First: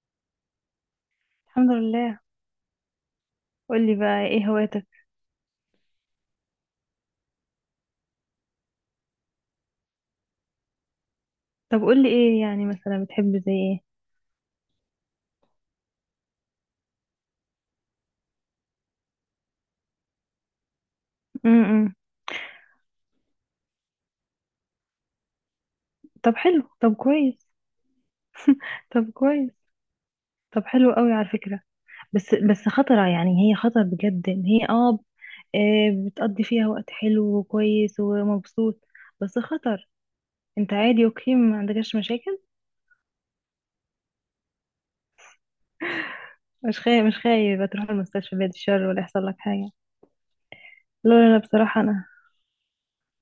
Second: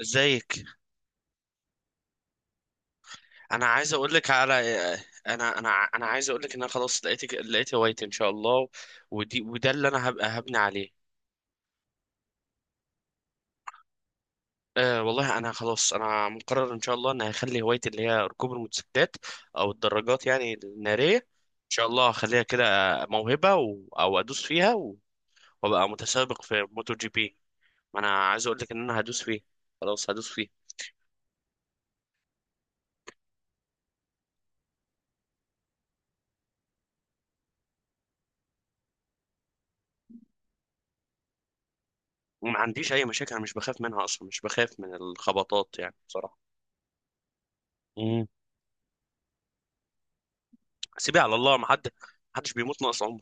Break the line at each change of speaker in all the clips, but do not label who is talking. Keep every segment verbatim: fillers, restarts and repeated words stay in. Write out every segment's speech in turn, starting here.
ازيك؟
الحمد لله.
انا عايز
قولي
اقول
بقى
لك
ايه
على
هواياتك؟
انا انا انا عايز اقول لك ان انا خلاص لقيت لقيت هوايتي ان شاء الله. ودي وده اللي انا هبقى هبني عليه.
طب قولي ايه يعني، مثلا بتحب زي ايه؟
أه والله انا خلاص، انا مقرر ان شاء الله ان هخلي هوايتي اللي هي ركوب الموتوسيكلات او الدراجات يعني الناريه،
امم
ان شاء
إمم.
الله هخليها كده موهبه و... او ادوس فيها و... وابقى
طب
متسابق
حلو،
في موتو
طب
جي بي.
كويس.
ما انا عايز اقول لك ان انا
طب
هدوس فيه.
كويس.
خلاص هدوس فيه.
طب حلو قوي على فكرة. بس بس خطرة يعني، هي خطر بجد، ان هي اه آه، بتقضي فيها وقت حلو وكويس ومبسوط، بس خطر. انت عادي اوكي، ما عندكش مشاكل؟
وما عنديش اي مشاكل، انا مش بخاف منها اصلا، مش بخاف من الخبطات يعني بصراحه.
مش خايف مش خايف تروح المستشفى بعد الشر ولا يحصل لك حاجة؟ لا
سيبيها
لا
على
لا،
الله، ما
بصراحة
حد
انا…
ما حدش بيموت ناقص عمر.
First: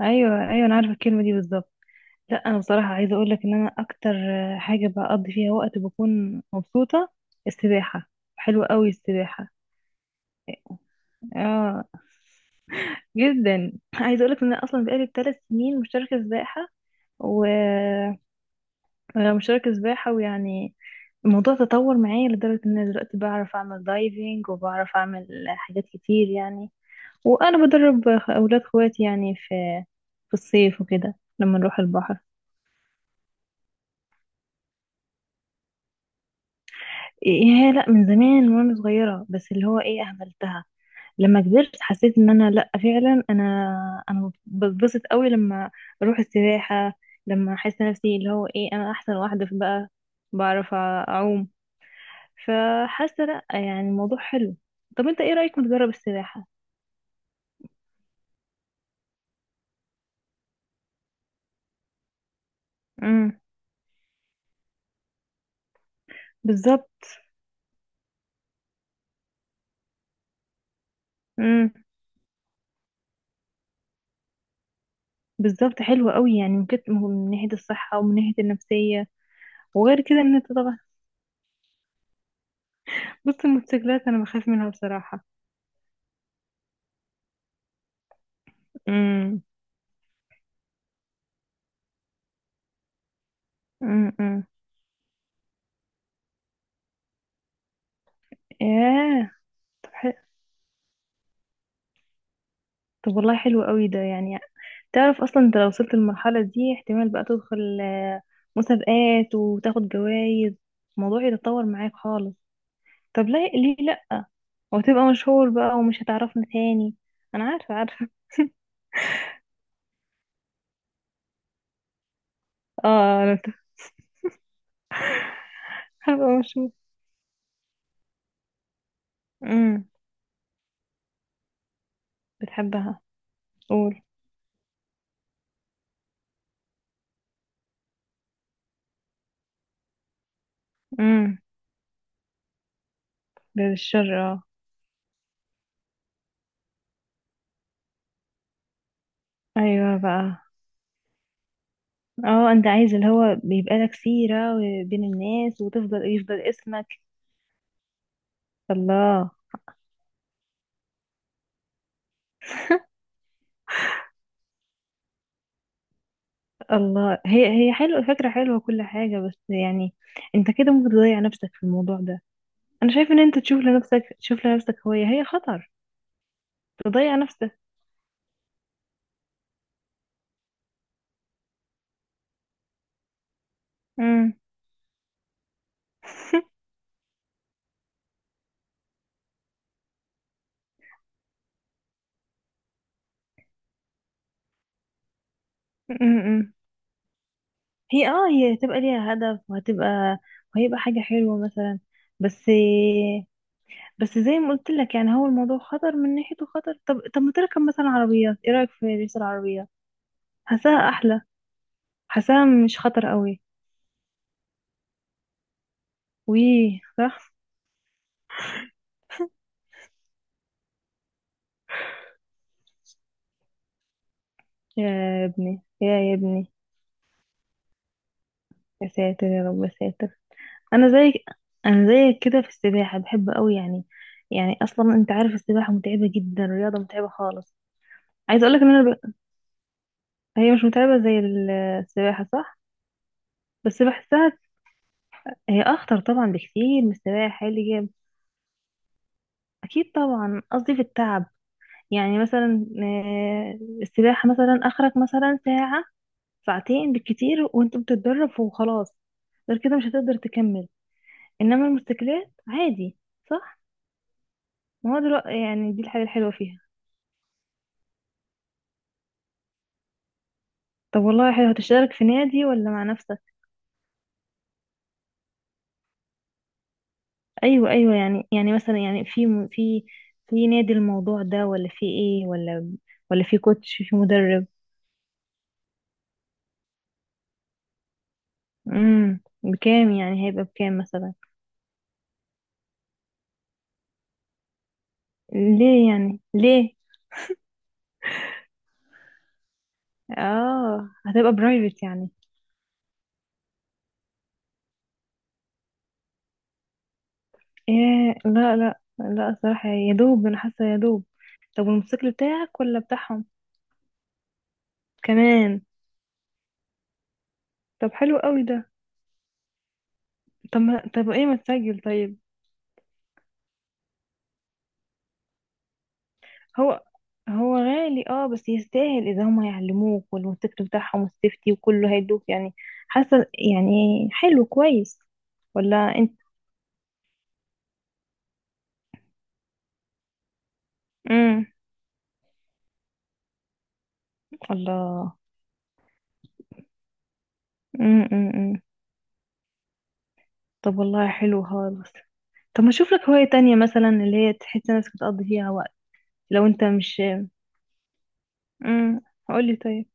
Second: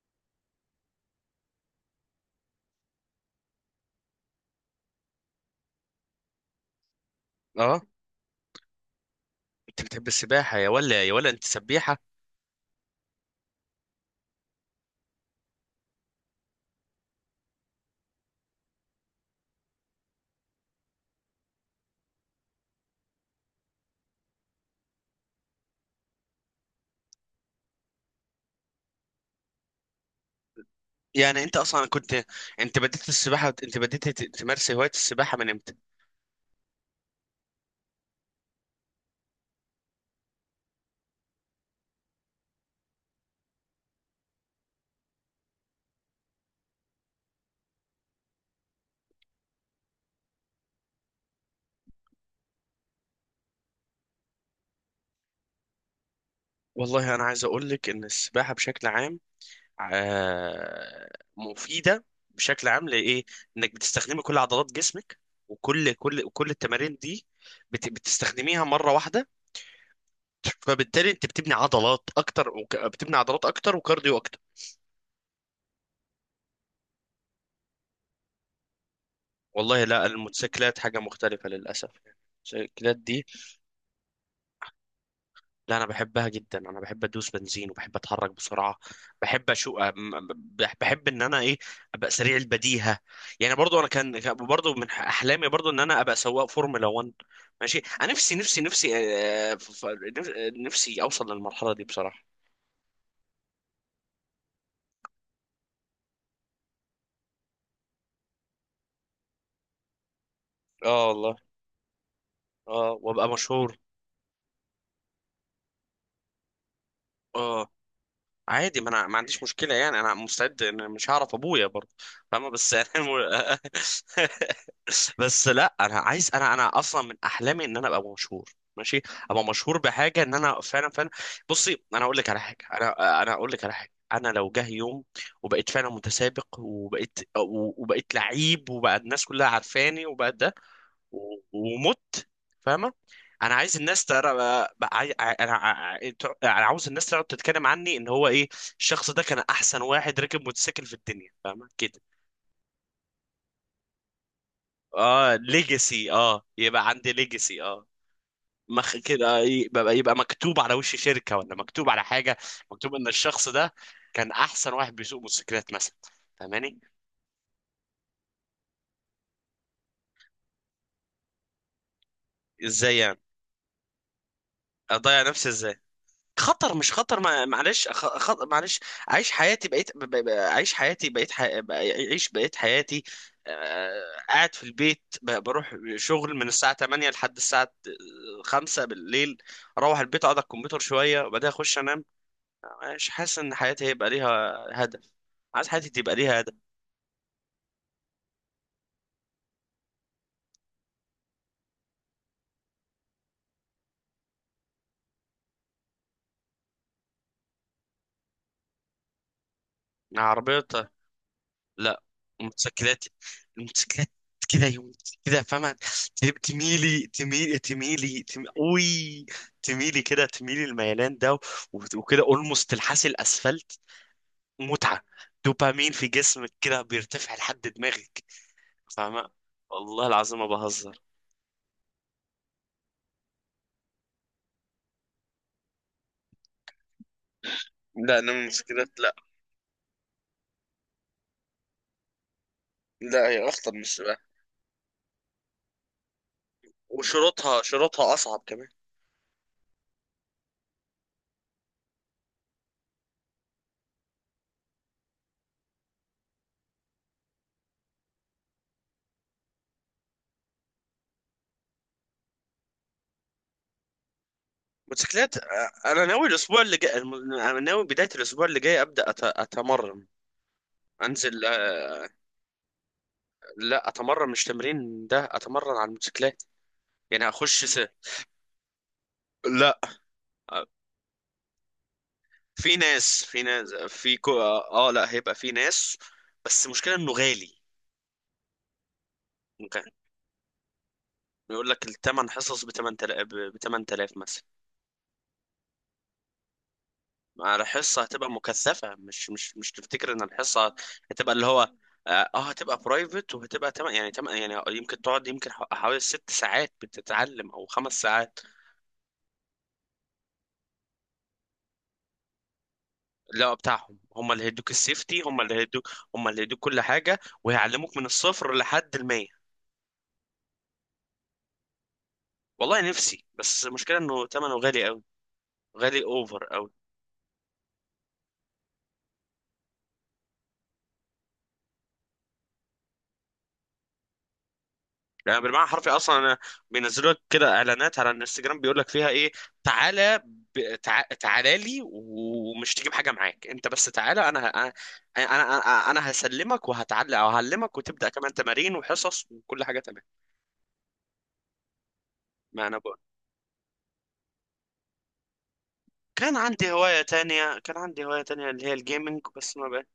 ايوه ايوه، انا عارفة الكلمة دي بالظبط. لا، انا بصراحه عايزه اقول لك ان انا اكتر حاجه بقضي فيها وقت بكون مبسوطه،
اه.
السباحه. حلوه قوي السباحه.
انت بتحب السباحه يا ولا يا ولا انت
اه،
سبيحه؟
جدا. عايزه اقول لك ان انا اصلا بقالي ثلاث سنين مشتركه سباحه، و آه، مشتركه سباحه ويعني الموضوع تطور معايا لدرجه ان انا دلوقتي بعرف اعمل دايفنج وبعرف اعمل حاجات كتير يعني، وانا بدرب اولاد اخواتي يعني في في الصيف وكده
يعني انت
لما نروح
اصلا
البحر.
كنت انت بديت السباحه، انت بديت ت- تمارس هوايه السباحه من امتى؟
ايه، لا، من زمان وانا صغيره، بس اللي هو ايه، اهملتها. لما كبرت حسيت ان انا، لا فعلا، انا انا بتبسط قوي لما اروح السباحه. لما احس نفسي اللي هو ايه، انا احسن واحده في بقى، بعرف اعوم، فحاسه لا يعني الموضوع حلو. طب انت ايه رايك نجرب السباحه؟
والله انا عايز اقول لك ان السباحه بشكل عام، آه مفيده بشكل عام لايه؟
امم،
انك بتستخدمي كل عضلات جسمك، وكل كل كل
بالظبط.
التمارين دي بت- بتستخدميها مره واحده، فبالتالي انت بتبني
امم،
عضلات اكتر وك... بتبني عضلات اكتر وكارديو اكتر.
بالظبط، حلو قوي يعني، من كت- من ناحيه الصحه ومن ناحيه النفسيه.
والله
وغير
لا،
كده ان انت طبعا…
الموتوسيكلات حاجة مختلفة للأسف يعني. الموتوسيكلات دي،
بص الموتوسيكلات انا بخاف منها بصراحه.
لا أنا بحبها جدا، أنا بحب أدوس بنزين وبحب أتحرك بسرعة.
امم،
بحب أشو أم- بح- بحب إن أنا إيه، أبقى سريع البديهة. يعني برضو أنا
امم.
كان كان
امم.
برضو من أحلامي برضو إن أنا أبقى سواق فورمولا واحد. ماشي، أنا نفسي نفسي نفسي.
ياه.
آه، ف- ف-
طب، حلو.
نف- نفسي أوصل للمرحلة دي بصراحة.
طب والله حلو قوي ده يعني. تعرف اصلا انت لو وصلت للمرحلة دي احتمال بقى تدخل آه، مسابقات وتاخد جوائز.
آه
الموضوع
والله.
يتطور معاك خالص.
آه
طب
وأبقى
ليه، ليه
مشهور.
لا؟ وتبقى مشهور بقى ومش هتعرفنا تاني. انا
آه.
عارفة، عارفة.
عادي، ما انا ما عنديش مشكله يعني، انا مستعد، انا مش هعرف ابويا برضه. فاهمه؟ بس يعني
اه انا بت-
الم- بس لا، انا
هبقى
عايز، انا
مشهور.
انا اصلا من احلامي ان انا ابقى مشهور. ماشي. ابقى مشهور
امم.
بحاجه ان انا فعلا فعلا. بصي، انا اقول لك على حاجه
بتحبها؟
انا انا اقول لك على حاجه،
قول.
انا لو جه يوم وبقيت فعلا متسابق، وبقيت وبقيت لعيب، وبقى الناس كلها عارفاني، وبقى ده و-
امم.
ومت فاهمه؟ انا عايز الناس
بالشر
ترى.
اه.
بقى- عاي- انا ع- انا عاوز الناس تقعد تتكلم عني ان هو ايه، الشخص ده كان احسن
ايوه
واحد
بقى.
ركب موتوسيكل في الدنيا، فاهمه كده؟
اه، انت عايز اللي هو بيبقى لك سيرة بين
اه،
الناس وتفضل،
ليجاسي،
يفضل
اه،
اسمك.
يبقى عندي ليجاسي، اه، مخ
الله.
كده، يبقى يبقى مكتوب على وش شركه، ولا مكتوب على حاجه، مكتوب ان الشخص ده كان احسن واحد بيسوق موتوسيكلات مثلا. فاهماني؟
الله، هي هي حلوة، فكرة حلوة كل حاجة، بس يعني انت كده ممكن تضيع نفسك في الموضوع ده. انا
ازاي
شايف
يعني؟
ان انت تشوف لنفسك، تشوف لنفسك هواية
اضيع
هي
نفسي
خطر.
ازاي؟ خطر مش
تضيع
خطر، ما
نفسك.
معلش، خ... خ... معلش، عيش حياتي، بقيت ب... ب... ب- عيش حياتي بقيت ح... ب- عيش بقيت حياتي. آه...
امم،
قاعد في البيت، ب... بروح شغل من الساعة ثمانية لحد الساعة خمسة بالليل، اروح البيت اقعد على الكمبيوتر شوية وبعدين اخش انام. مش حاسس ان حياتي هيبقى ليها هدف. عايز حياتي تبقى ليها
امم.
هدف.
هي اه هي هتبقى ليها هدف وهتبقى، وهيبقى حاجة حلوة مثلا. بس، بس زي ما قلت لك يعني، هو الموضوع خطر، من ناحيته خطر. طب، طب ما تركب مثلا عربيات، ايه رأيك في ريس العربيات؟
عربية؟
حاساها احلى.
لا.
حاساها مش
موتوسيكلات،
خطر قوي.
الموتوسيكلات كده يوم كده، فاهمة؟ تب-
ويه،
تميلي
صح.
تميلي تميلي تم... اوي، تميلي كده، تميلي الميلان ده، و- وكده اولموست تلحسي الاسفلت. متعة.
يا ابني،
دوبامين
يا
في
يا ابني.
جسمك كده بيرتفع لحد دماغك،
يا ساتر
فاهمة؟
يا رب، يا
والله
ساتر.
العظيم ما
انا
بهزر.
زي… انا زيك كده في السباحه، بحب قوي يعني. يعني اصلا انت عارف السباحه متعبه جدا، رياضه متعبه خالص.
لا، انا
عايزه اقول لك ان انا
الموتوسيكلات.
ب…
لا،
هي مش متعبه زي ال- السباحه، صح؟
لا هي اخطر من
بس
السباحة.
بحسها… هي اخطر طبعا بكتير من السباحه
وشروطها
اللي جاب.
شروطها اصعب كمان.
اكيد طبعا، قصدي في التعب. يعني مثلا آه، السباحه مثلا اخرك مثلا ساعه، ساعتين بالكتير وانت بتتدرب وخلاص، غير كده مش هتقدر تكمل. انما الموتوسيكلات عادي. صح. ما هو دلوقتي
موتوسيكلات. آه،
يعني دي الحاجة
انا ناوي
الحلوة فيها.
الاسبوع اللي جاي، الم- انا ناوي بداية الاسبوع اللي جاي ابدا أت- اتمرن.
طب والله
انزل.
حلو،
آه،
هتشترك في نادي ولا مع نفسك؟
لا اتمرن، مش تمرين ده، اتمرن على الموتوسيكلات يعني، اخش
ايوه
س...
ايوه، يعني يعني مثلا يعني في م-
لا.
في في
آه،
نادي الموضوع ده ولا في ايه، ولا
في ناس
ولا في
في ناس
كوتش، في
في كو...
مدرب؟
اه آه، لا هيبقى في ناس. بس المشكله انه غالي.
امم.
ممكن
بكام يعني، هيبقى بكام مثلا؟
يقول لك الثمن حصص ب ثمانية آلاف، ب ثمانية آلاف مثلا،
ليه يعني، ليه؟
على حصه. هتبقى مكثفه، مش مش مش تفتكر ان الحصه
اه،
هتبقى
هتبقى
اللي هو،
برايفت يعني.
اه آه، هتبقى برايفت، وهتبقى تم... يعني تم... يعني يمكن تقعد يمكن ح- حوالي ست ساعات بتتعلم، او خمس
ايه.
ساعات.
لا لا لا، الصراحة يا دوب، انا حاسة يا دوب. طب والموتوسيكل بتاعك ولا بتاعهم؟
لا بتاعهم، هم اللي هيدوك السيفتي، هم اللي
كمان.
هيدوك هم اللي هيدوك كل حاجة،
طب
وهيعلموك من
حلو قوي
الصفر
ده.
لحد المية.
طب ما طب ايه، ما تسجل طيب.
والله نفسي، بس المشكلة انه ثمنه غالي قوي، غالي اوفر قوي.
هو… هو غالي اه، بس يستاهل اذا هم هيعلموك والموتوسيكل بتاعهم والسيفتي وكله هيدوك يعني. حاسه يعني حلو، كويس.
يعني بالمعنى
ولا
الحرفي
انت؟
اصلا انا، بينزلوا لك كده اعلانات على الانستجرام بيقول لك فيها ايه، تعالى، ب... تع...
امم.
تعالى لي، ومش تجيب حاجة معاك، انت بس تعالى، انا ه... انا
الله.
انا انا أنا هسلمك وهتعلق، او هعلمك،
امم،
وتبدأ كمان
امم.
تمارين وحصص وكل حاجة تمام.
طب والله حلو خالص. طب
ما
ما
انا
اشوف
بقول.
لك هوايه تانية مثلا اللي هي تحس نفسك بتقضي فيها وقت.
كان
لو انت
عندي
مش…
هواية تانية كان عندي هواية تانية اللي هي
امم.
الجيمنج، بس
قولي
ما
طيب.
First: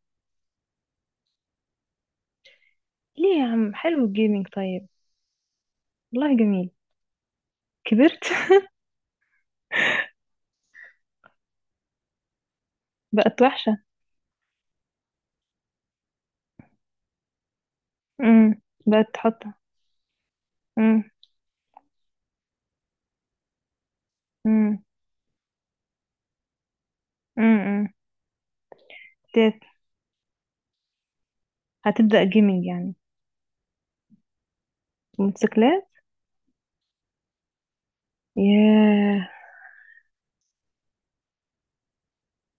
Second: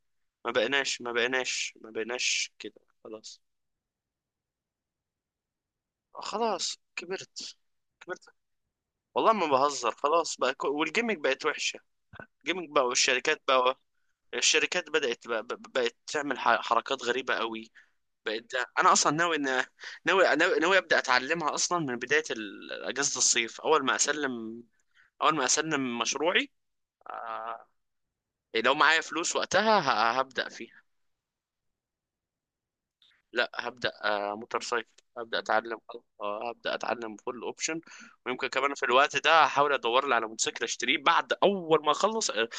ما بقيناش ما بقيناش ما بقيناش كده
ليه
خلاص.
يا عم، حلو الجيمنج طيب، والله جميل.
خلاص كبرت.
كبرت.
كبرت. والله ما بهزر، خلاص بقى، كو- والجيمنج بقت وحشة. الجيمنج بقى
بقت
والشركات بقى،
وحشه.
الشركات بدأت بقى بقت تعمل ح- حركات غريبة قوي. بقت.
امم.
انا
بقت
اصلا ناوي
تحط.
ان، ناوي ناوي, ناوي ابدأ
امم،
اتعلمها اصلا من بداية ال- اجازة الصيف، اول ما اسلم،
امم.
اول ما اسلم مشروعي آه،
امم.
لو معايا فلوس وقتها ه- هبدأ فيه.
هتبدأ جيمنج يعني؟
لا هبدأ، آه، موتور سايكل، هبدأ اتعلم.
موتوسيكلات.
آه، هبدأ اتعلم فول اوبشن، ويمكن كمان في الوقت
ياه.
ده هحاول ادور لي على موتوسيكل اشتريه، بعد اول ما اخلص آه،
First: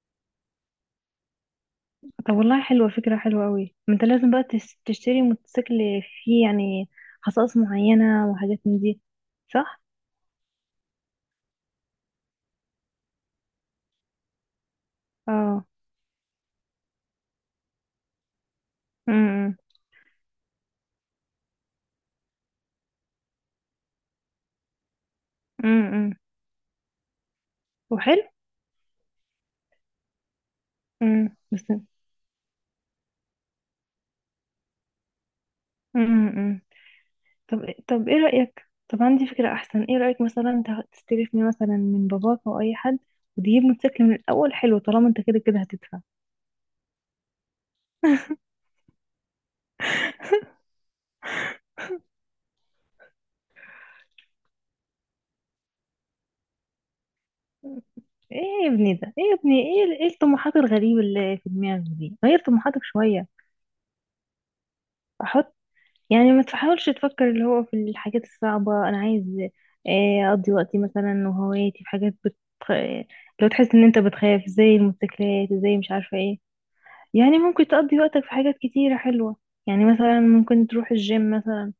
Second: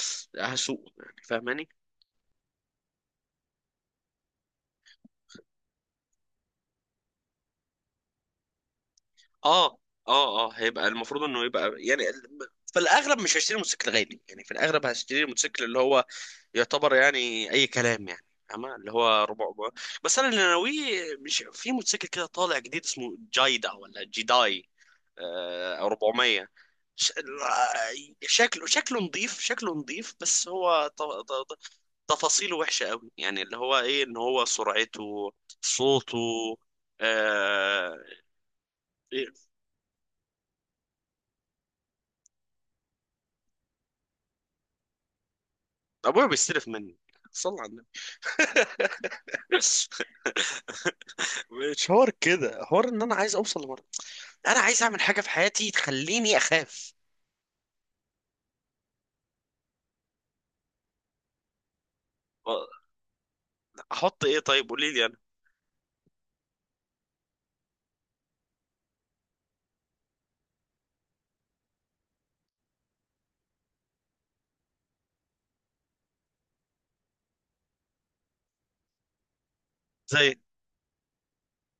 هسوق يعني، فاهماني؟
طب والله حلوة، فكرة حلوة قوي. ما انت لازم بقى تس- تشتري موتوسيكل فيه يعني خصائص معينة وحاجات من دي،
اه
صح؟
اه اه هيبقى المفروض انه يبقى يعني ال- في الاغلب مش هشتري موتوسيكل غالي يعني، في الاغلب هشتري موتوسيكل
اه.
اللي هو يعتبر يعني اي كلام يعني، فاهمة؟ اللي هو ربع.
امم.
بس انا اللي ناويه، مش في موتوسيكل كده طالع جديد، اسمه جايدا ولا جيداي، او
امم.
اربعمية. ش-
وحلو.
شكله، شكله نظيف، شكله نظيف، بس هو ط-
امم،
ط- ط-
بس.
تفاصيله وحشة قوي يعني، اللي هو ايه، ان هو سرعته،
امم
صوته،
إمم. طب،
آه.
طب ايه رأيك، طب عندي
إيه،
فكرة احسن، ايه رأيك مثلا ت- تستلفني مثلا من باباك او اي حد وتجيب موتوسيكل من الاول، حلو طالما انت كده كده هتدفع.
ابويا بيستلف مني؟ صلى على النبي. مش حوار كده، حوار ان انا عايز اوصل لمرة، انا عايز اعمل حاجة في حياتي تخليني اخاف.
ايه يا ابني ده، ايه يا ابني، ايه ايه الطموحات الغريبة اللي في دماغك دي؟ غير طموحاتك شوية.
احط ايه؟ طيب قولي لي انا.
احط. يعني ما تحاولش تفكر اللي هو في الحاجات الصعبة، أنا عايز آه، أقضي وقتي مثلا وهواياتي في حاجات بت… لو تحس إن أنت بتخاف زي الموتوسيكلات زي مش عارفة إيه، يعني ممكن تقضي وقتك في حاجات كتيرة حلوة. يعني مثلا
زي؟
ممكن تروح الجيم مثلا.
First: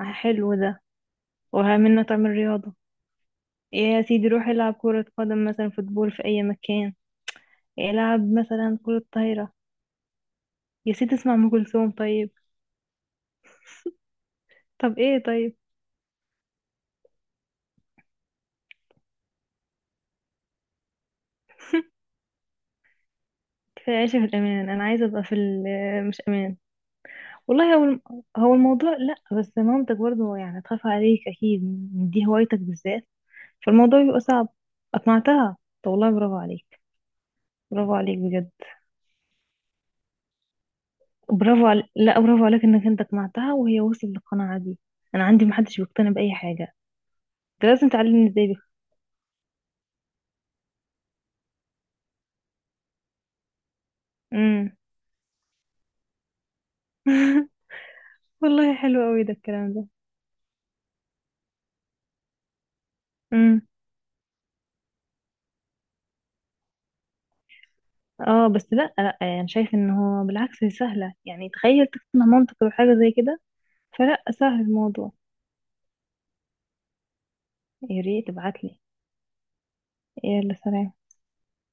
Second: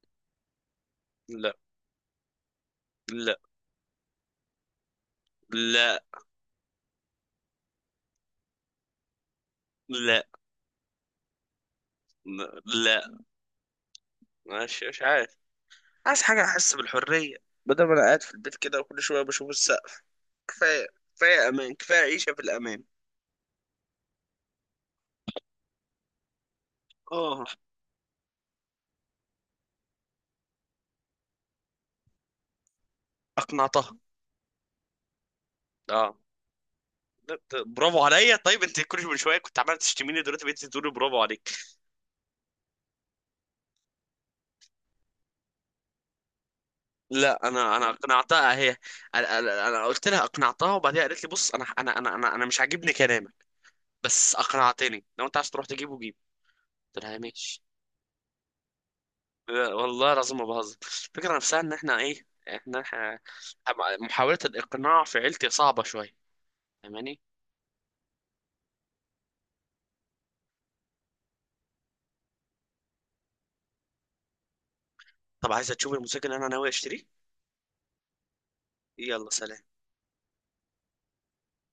آه، حلو ده،
لا،
ومنه تعمل رياضة.
لا،
إيه يا سيدي، روح العب كرة قدم مثلا،
لا،
فوتبول في أي مكان. العب مثلا كرة طايرة.
لا،
يا سيدي، اسمع أم كلثوم طيب.
لا. ماشي،
طب
مش
إيه
عارف.
طيب؟
عايز حاجة أحس بالحرية، بدل ما أنا قاعد في البيت كده وكل شوية بشوف السقف. كفاية. كفاية أمان، كفاية عيشة في الأمان.
كفاية عيشة في الأمان. أنا عايزة أبقى في ال- مش أمان.
آه.
والله هو الم-… هو الموضوع، لا، بس مامتك برضو يعني تخاف عليك اكيد، من دي هوايتك بالذات،
أقنعتها.
فالموضوع بيبقى صعب. اقنعتها؟ طب والله
آه.
برافو عليك.
لا، ت-
برافو
برافو
عليك
عليا؟
بجد.
طيب انت كل من شويه كنت عمال تشتميني، دلوقتي بقيت تقولي برافو عليك.
برافو عليك، لا برافو عليك انك انت اقنعتها وهي وصلت للقناعة دي. انا عندي محدش بيقتنع باي حاجة.
لا
انت
انا انا
لازم تعلمني ازاي
اقنعتها
بك.
هي. انا أنا- أنا قلت لها، اقنعتها. وبعدين قالت لي، بص، انا انا انا انا, أنا مش عاجبني كلامك، بس
امم.
اقنعتني، لو انت عايز تروح تجيبه جيب. قلت لها ماشي.
والله حلو قوي ده الكلام
لا،
ده.
والله العظيم ما بهزر، الفكره نفسها ان احنا ايه، احنا إحنا-
امم.
محاوله الاقناع في عيلتي صعبه شويه، فاهماني؟
اه بس، لا لا، يعني شايف ان هو بالعكس هي سهلة؟ يعني تخيل تقنع مامتك بحاجة زي كده، فلا سهل الموضوع.
طب عايزه تشوفي الموتوسيكل اللي انا ناوي اشتريه؟
يا ريت تبعتلي.
يلا سلام.
يلا سلام.